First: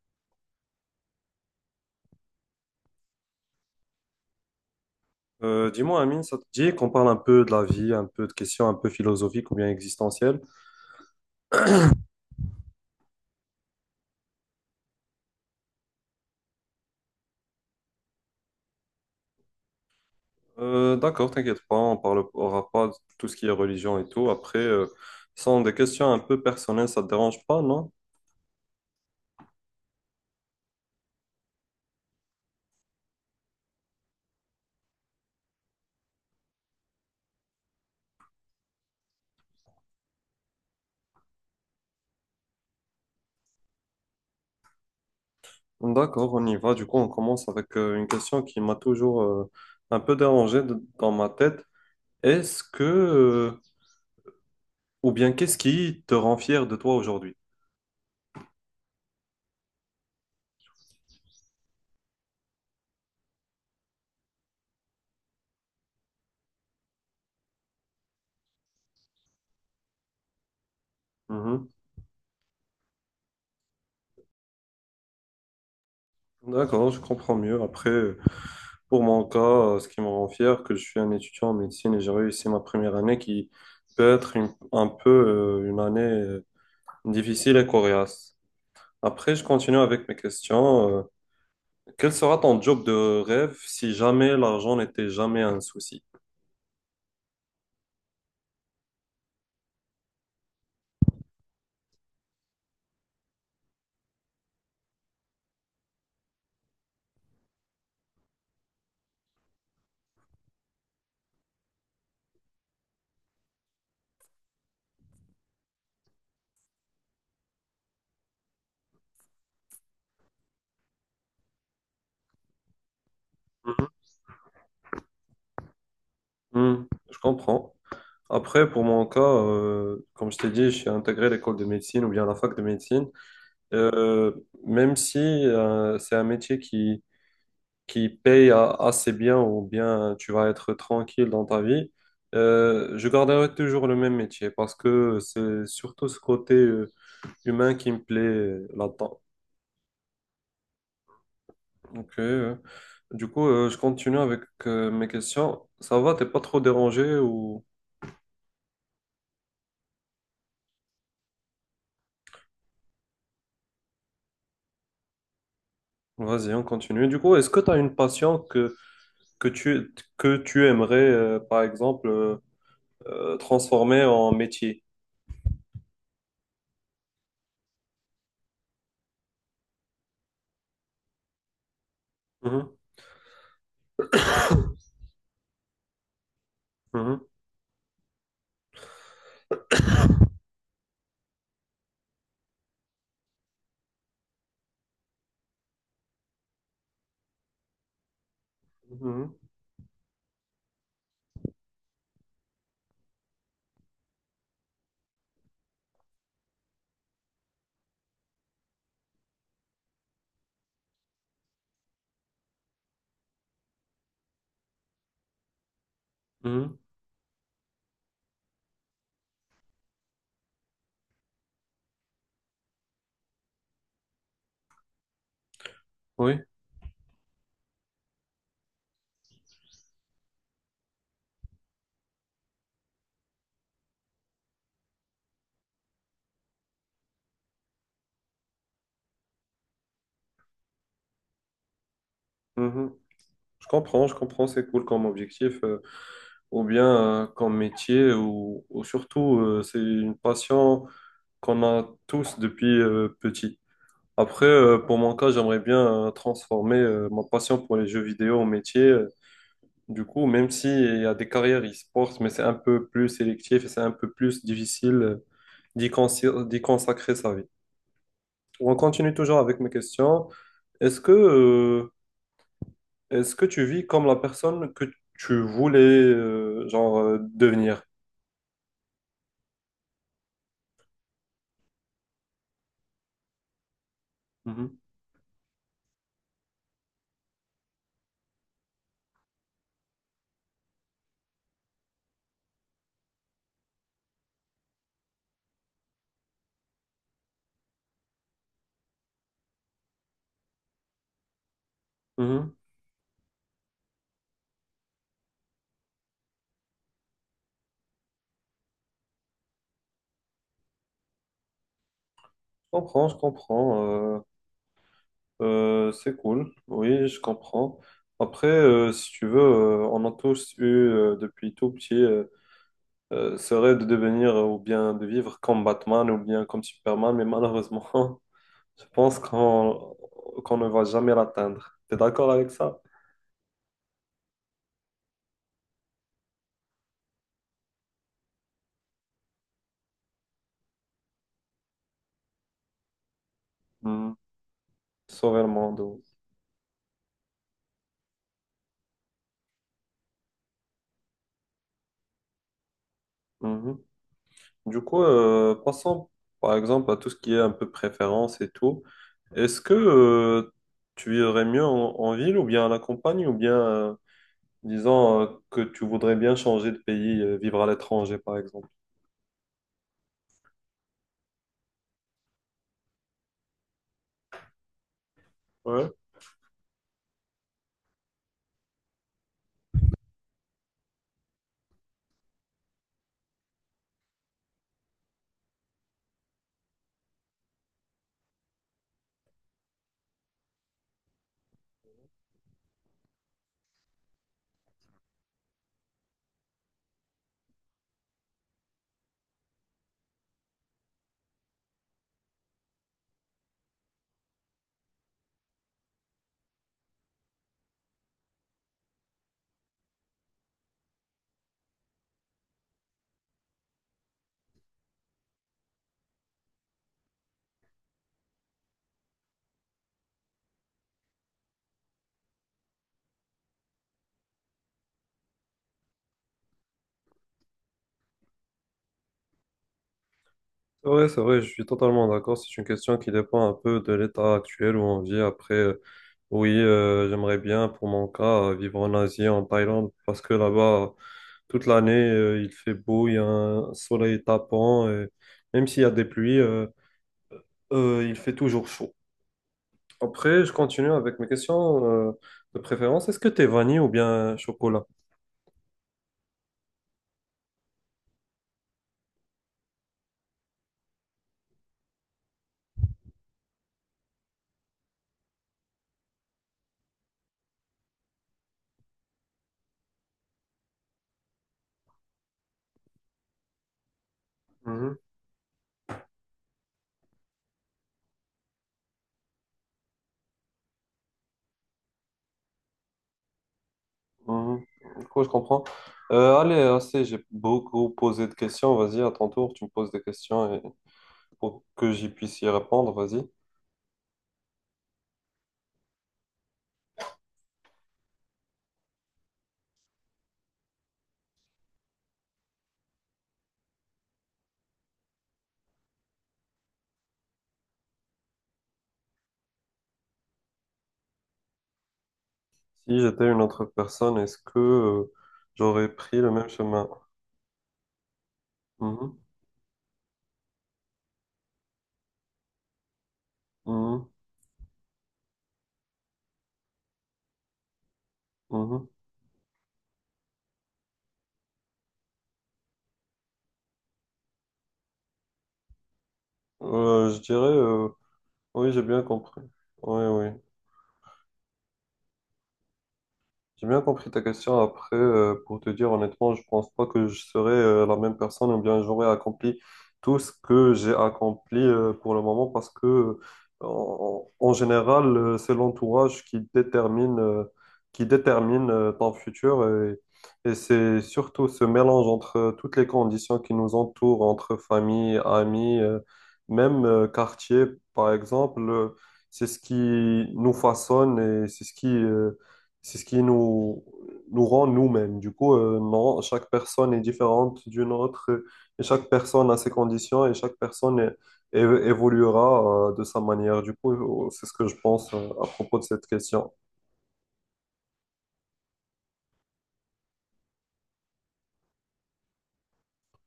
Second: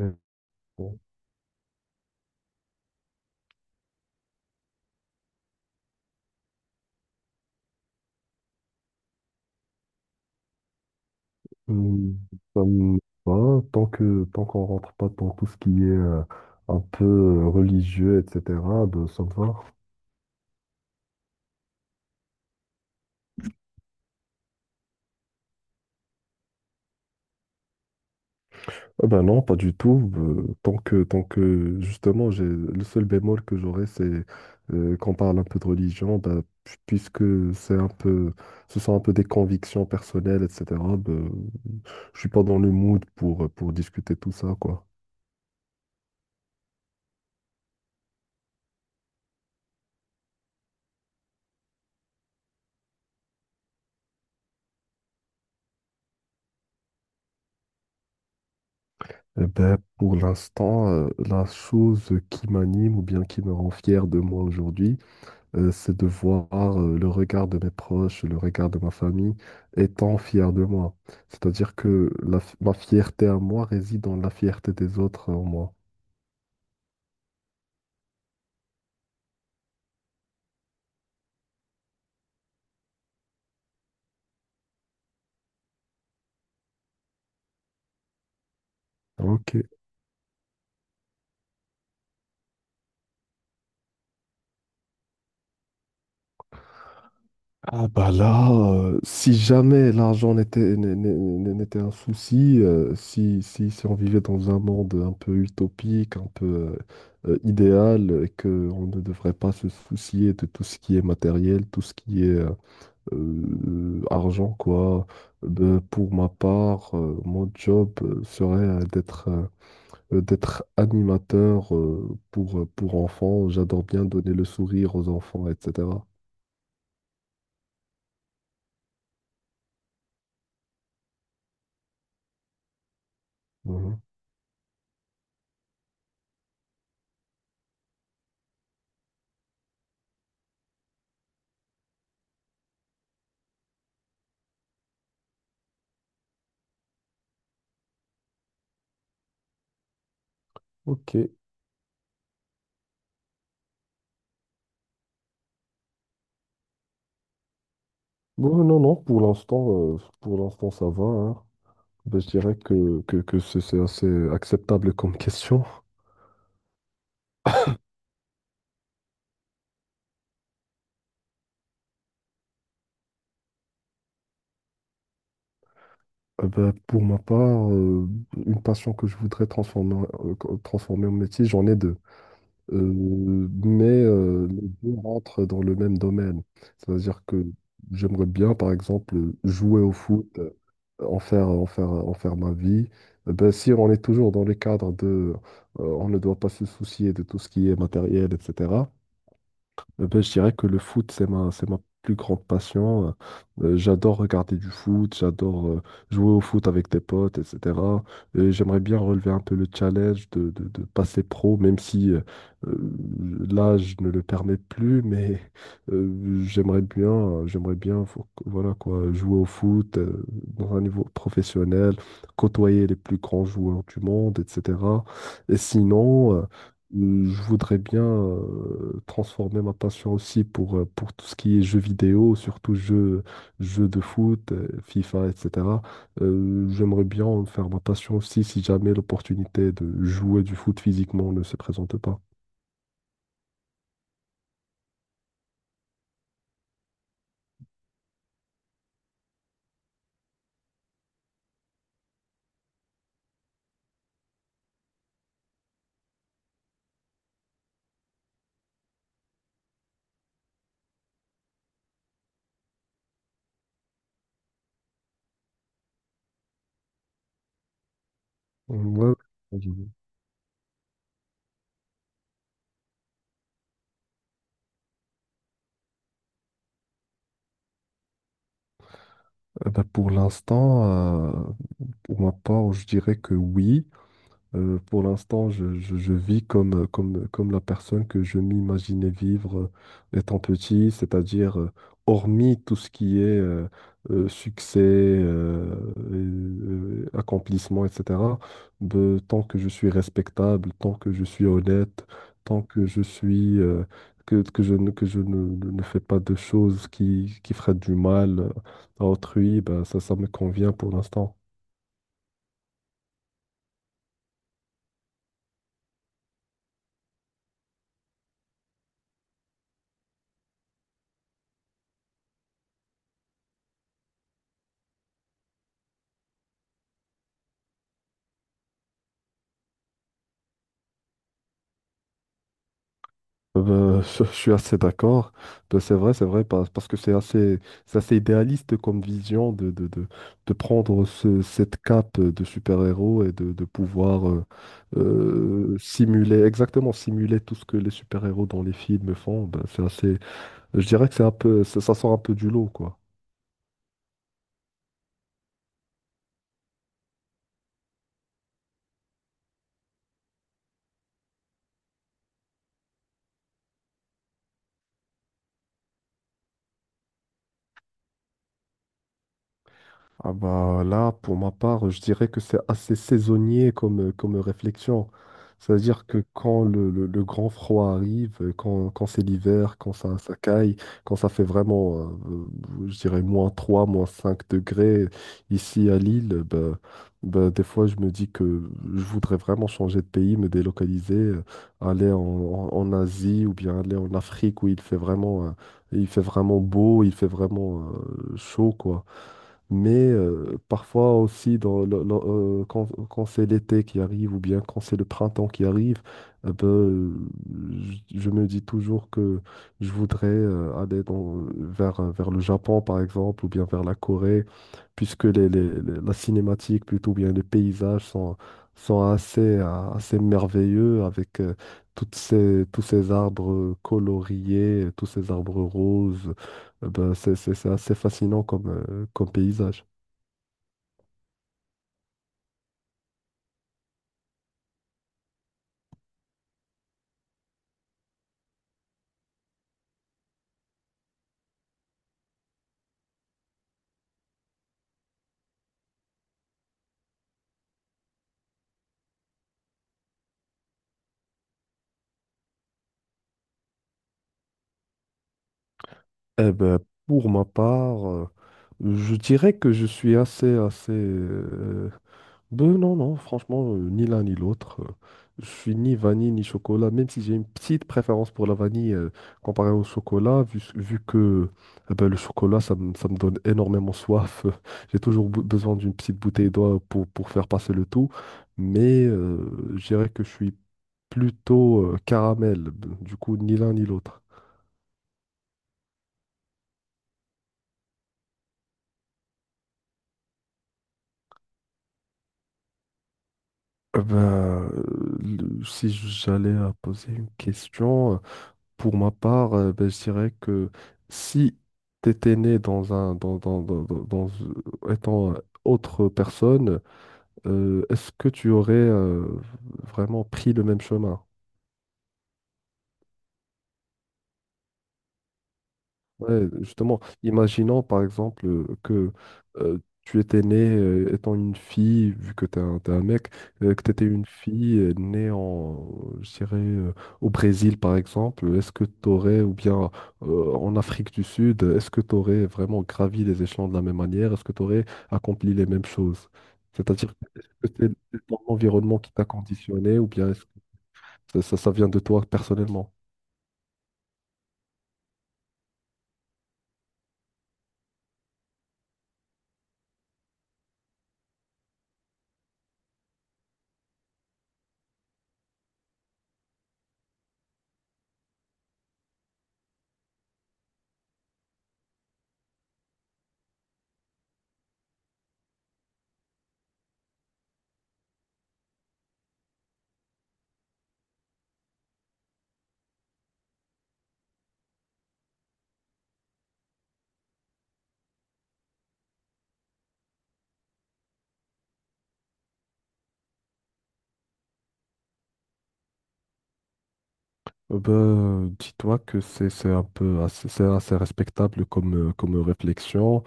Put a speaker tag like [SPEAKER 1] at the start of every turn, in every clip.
[SPEAKER 1] Euh, bon,
[SPEAKER 2] Dis-moi, Amine, ça te dit qu'on parle un peu de la vie, un peu de questions un peu philosophiques ou bien existentielles?
[SPEAKER 1] hum, ça me va, tant qu'on rentre pas dans tout ce qui est un peu religieux, etc., ben, ça me va.
[SPEAKER 2] D'accord, t'inquiète pas, on parlera pas de tout ce qui est religion et tout. Après, ce sont des questions un peu personnelles, ça te dérange pas, non?
[SPEAKER 1] Ah ben non, pas du tout. Tant que justement, j'ai le seul bémol que j'aurais, c'est qu'on parle un peu de religion, ben, puisque c'est un peu, ce sont un peu des convictions personnelles, etc. Ben, je suis pas dans le mood pour discuter tout ça, quoi.
[SPEAKER 2] D'accord, on y va. Du coup, on commence avec une question qui m'a toujours un peu dérangé dans ma tête. Est-ce que, euh, ou bien qu'est-ce qui te rend fier de toi aujourd'hui?
[SPEAKER 1] Eh ben, pour l'instant, la chose qui m'anime ou bien qui me rend fier de moi aujourd'hui, c'est de voir le regard de mes proches, le regard de ma famille étant fier de moi.
[SPEAKER 2] Mhm.
[SPEAKER 1] C'est-à-dire que ma fierté à moi réside dans la fierté des autres en moi.
[SPEAKER 2] D'accord, je comprends mieux. Après, pour mon cas, ce qui me rend fier, que je suis un étudiant en médecine et j'ai réussi ma première année qui peut être un peu une année difficile et coriace. Après, je
[SPEAKER 1] Ok.
[SPEAKER 2] continue avec mes questions. Quel sera ton job de rêve si jamais l'argent n'était jamais un souci?
[SPEAKER 1] Ah bah là, si jamais l'argent n'était n'est- n'est- n'est- n'était un souci, si on vivait dans un monde un peu utopique, un peu idéal, et qu'on ne devrait pas se soucier de tout ce qui est matériel, tout ce qui est argent, quoi. Pour ma part, mon job serait d'être animateur pour enfants. J'adore
[SPEAKER 2] Mhm.
[SPEAKER 1] bien donner le sourire aux enfants, etc.
[SPEAKER 2] Hmm, je comprends. Après, pour mon cas, comme je t'ai dit, je suis intégré à l'école de médecine ou bien à la fac de médecine.
[SPEAKER 1] Mhm.
[SPEAKER 2] Euh, Même si c'est un métier qui paye assez bien ou bien tu vas être tranquille dans ta vie, je garderai toujours le même métier parce que c'est surtout ce côté humain qui me plaît là-dedans.
[SPEAKER 1] Ok.
[SPEAKER 2] Ok. Du coup, je continue avec mes questions. Ça va, t'es pas trop dérangé, ou?
[SPEAKER 1] Bon, non, non, pour l'instant, ça va, hein. Ben, je dirais que c'est assez acceptable comme question.
[SPEAKER 2] Vas-y, on continue. Du coup, est-ce que tu as une passion que tu aimerais, par exemple, transformer en métier?
[SPEAKER 1] Ben, pour ma part, une passion que je voudrais transformer en métier, j'en ai deux.
[SPEAKER 2] Mhm,
[SPEAKER 1] Euh, mais les deux rentrent dans le même domaine.
[SPEAKER 2] mhm,
[SPEAKER 1] C'est-à-dire que j'aimerais bien, par exemple, jouer au foot, en faire ma vie. Ben, si on est toujours dans les cadres de, on ne doit pas se soucier de tout ce qui est matériel, etc.
[SPEAKER 2] mhm,
[SPEAKER 1] Ben, je dirais que le foot, c'est ma plus grande passion. J'adore regarder du foot, j'adore jouer au foot avec des potes, etc. Et j'aimerais bien relever un peu le challenge de passer pro, même si euh, l'âge ne le permet plus, mais
[SPEAKER 2] mhm,
[SPEAKER 1] j'aimerais bien, voilà quoi, jouer au foot dans un niveau professionnel, côtoyer les plus grands joueurs du monde, etc. Et sinon,
[SPEAKER 2] oui.
[SPEAKER 1] je voudrais bien transformer ma passion aussi pour tout ce qui est jeux vidéo, surtout jeux de foot, FIFA, etc. J'aimerais bien en faire ma passion aussi si jamais l'opportunité de jouer du foot physiquement ne se présente pas.
[SPEAKER 2] Mhm. Je comprends, c'est cool comme objectif, ou bien comme métier, ou surtout, c'est une passion qu'on a tous depuis petit. Après, pour mon cas, j'aimerais bien transformer ma passion pour les jeux vidéo en métier. Du coup, même si il y a des carrières e-sports, mais c'est un peu plus sélectif et c'est un peu plus difficile d'y consacrer sa vie. On
[SPEAKER 1] Ouais.
[SPEAKER 2] continue toujours
[SPEAKER 1] Euh,
[SPEAKER 2] avec mes questions. Est-ce que euh, Est-ce que tu vis comme la personne que tu voulais genre devenir?
[SPEAKER 1] bah, pour l'instant, euh, pour ma part, je dirais que oui.
[SPEAKER 2] Mhm.
[SPEAKER 1] Pour l'instant, je vis comme la personne que je m'imaginais vivre étant petit, c'est-à-dire hormis tout ce qui est succès, accomplissement, etc. Tant que je suis respectable, tant que je suis honnête,
[SPEAKER 2] Mhm.
[SPEAKER 1] tant que je suis que je ne, ne- ne fais pas de choses qui feraient du mal à autrui, ben, ça me convient pour l'instant.
[SPEAKER 2] Je comprends, je comprends. euh, c'est cool. Oui, je comprends. Après, si tu veux, on a tous eu depuis tout petit ce rêve de devenir ou bien de vivre comme Batman ou bien comme Superman, mais malheureusement, je pense qu'on ne va jamais l'atteindre. T'es d'accord avec ça?
[SPEAKER 1] Je suis assez d'accord. Ben, c'est vrai, c'est vrai, parce que c'est assez idéaliste comme vision de prendre cette cape de super-héros et de
[SPEAKER 2] Mhm.
[SPEAKER 1] pouvoir
[SPEAKER 2] Sauver le monde.
[SPEAKER 1] simuler, exactement simuler tout ce que les super-héros dans les films font. Ben, je dirais que c'est un peu, ça sort un peu du lot, quoi.
[SPEAKER 2] Du coup, passons par exemple à tout ce qui est un peu préférence et tout. Est-ce que tu vivrais mieux en ville ou bien à la campagne ou bien disons que tu voudrais bien changer de pays, vivre à l'étranger par exemple?
[SPEAKER 1] Ah bah là, pour ma part, je dirais que c'est assez saisonnier comme réflexion.
[SPEAKER 2] Ouais.
[SPEAKER 1] C'est-à-dire que quand le grand froid arrive, quand c'est l'hiver, quand ça caille, quand ça fait vraiment, je dirais, moins 3 moins 5 degrés ici à Lille, bah, des fois je me dis que je voudrais vraiment changer de pays, me délocaliser, aller en Asie ou bien aller en Afrique où il fait vraiment beau, il fait vraiment, chaud, quoi. Mais parfois aussi, quand c'est l'été qui arrive ou bien quand c'est le printemps qui arrive, euh, ben, euh, je me dis toujours que je voudrais aller vers le Japon, par exemple, ou bien vers la Corée, puisque la cinématique, plutôt bien les paysages sont assez, assez merveilleux avec tous ces arbres coloriés, tous ces arbres roses. C'est assez fascinant comme paysage.
[SPEAKER 2] C'est vrai, je suis totalement d'accord. C'est une question qui dépend un peu de l'état actuel où on vit. Après, oui, j'aimerais bien pour mon cas vivre en Asie, en Thaïlande, parce que là-bas, toute l'année, il fait beau, il y a un soleil tapant. Et même s'il y a des pluies, il fait toujours chaud. Après, je continue avec mes questions de préférence. Est-ce que t'es vanille ou bien chocolat?
[SPEAKER 1] Eh ben, pour ma part, je dirais que je suis assez... Ben non, non, franchement, ni l'un ni l'autre. Je suis ni vanille ni chocolat, même si j'ai une petite préférence pour la vanille comparée au chocolat, vu que eh ben, le chocolat, ça me donne énormément soif.
[SPEAKER 2] Mhm,
[SPEAKER 1] J'ai toujours besoin d'une petite bouteille d'eau pour faire passer le tout. Mais je dirais que je suis plutôt caramel. Du coup, ni l'un ni l'autre.
[SPEAKER 2] mhm. Du coup, je comprends. Allez, assez, j'ai beaucoup posé de questions. Vas-y, à ton tour, tu me poses des questions et pour que j'y puisse y répondre, vas-y.
[SPEAKER 1] Si j'allais à poser une question, pour ma part, je dirais que si tu étais né dans un, dans, dans, dans- dans- dans- étant autre personne, est-ce que tu aurais vraiment pris le même chemin?
[SPEAKER 2] Si j'étais une autre personne, est-ce que j'aurais pris le
[SPEAKER 1] Ouais,
[SPEAKER 2] même chemin?
[SPEAKER 1] justement, imaginons par exemple que
[SPEAKER 2] Mhm,
[SPEAKER 1] tu étais né étant une fille, vu que t'es un mec, que tu étais
[SPEAKER 2] mhm,
[SPEAKER 1] une fille née en, je dirais, au Brésil par exemple, est-ce que
[SPEAKER 2] mhm.
[SPEAKER 1] tu aurais, ou bien en Afrique du Sud, est-ce que tu aurais vraiment gravi les échelons de la même manière? Est-ce que tu aurais accompli les mêmes choses? C'est-à-dire,
[SPEAKER 2] Je dirais,
[SPEAKER 1] est-ce que c'est ton
[SPEAKER 2] oui, j'ai
[SPEAKER 1] environnement
[SPEAKER 2] bien
[SPEAKER 1] qui t'a
[SPEAKER 2] compris.
[SPEAKER 1] conditionné,
[SPEAKER 2] Oui,
[SPEAKER 1] ou
[SPEAKER 2] oui.
[SPEAKER 1] bien est-ce que ça vient de toi personnellement?
[SPEAKER 2] J'ai bien compris ta question. Après, pour te dire honnêtement, je pense pas que je serai la même personne ou bien j'aurai accompli tout ce que j'ai accompli pour le moment parce que, en général, c'est l'entourage qui détermine, ton futur et c'est surtout ce mélange entre toutes les conditions qui nous entourent, entre famille, amis, même quartier, par exemple, c'est ce qui nous façonne et c'est ce qui nous rend nous-mêmes. Du coup, non, chaque personne est différente d'une autre et chaque personne a ses conditions et chaque personne évoluera de sa manière. Du coup, c'est ce que je pense à propos de cette question.
[SPEAKER 1] Ben, dis-toi que c'est assez respectable comme réflexion.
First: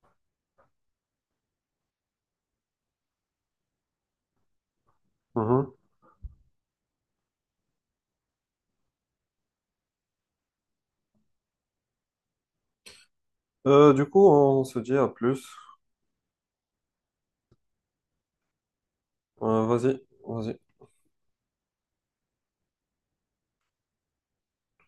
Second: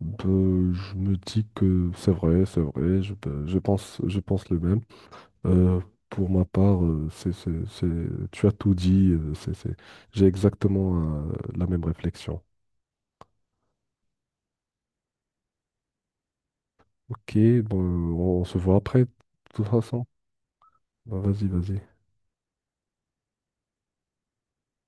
[SPEAKER 1] Ben, je me dis que c'est vrai, ben, je pense le même.
[SPEAKER 2] Mhm.
[SPEAKER 1] Euh, pour ma part, tu as tout dit, j'ai exactement la même réflexion.
[SPEAKER 2] Du coup, on se dit à plus.
[SPEAKER 1] Ok, bon, on se voit après, de toute
[SPEAKER 2] Vas-y,
[SPEAKER 1] façon.
[SPEAKER 2] vas-y.
[SPEAKER 1] Ben, vas-y, vas-y.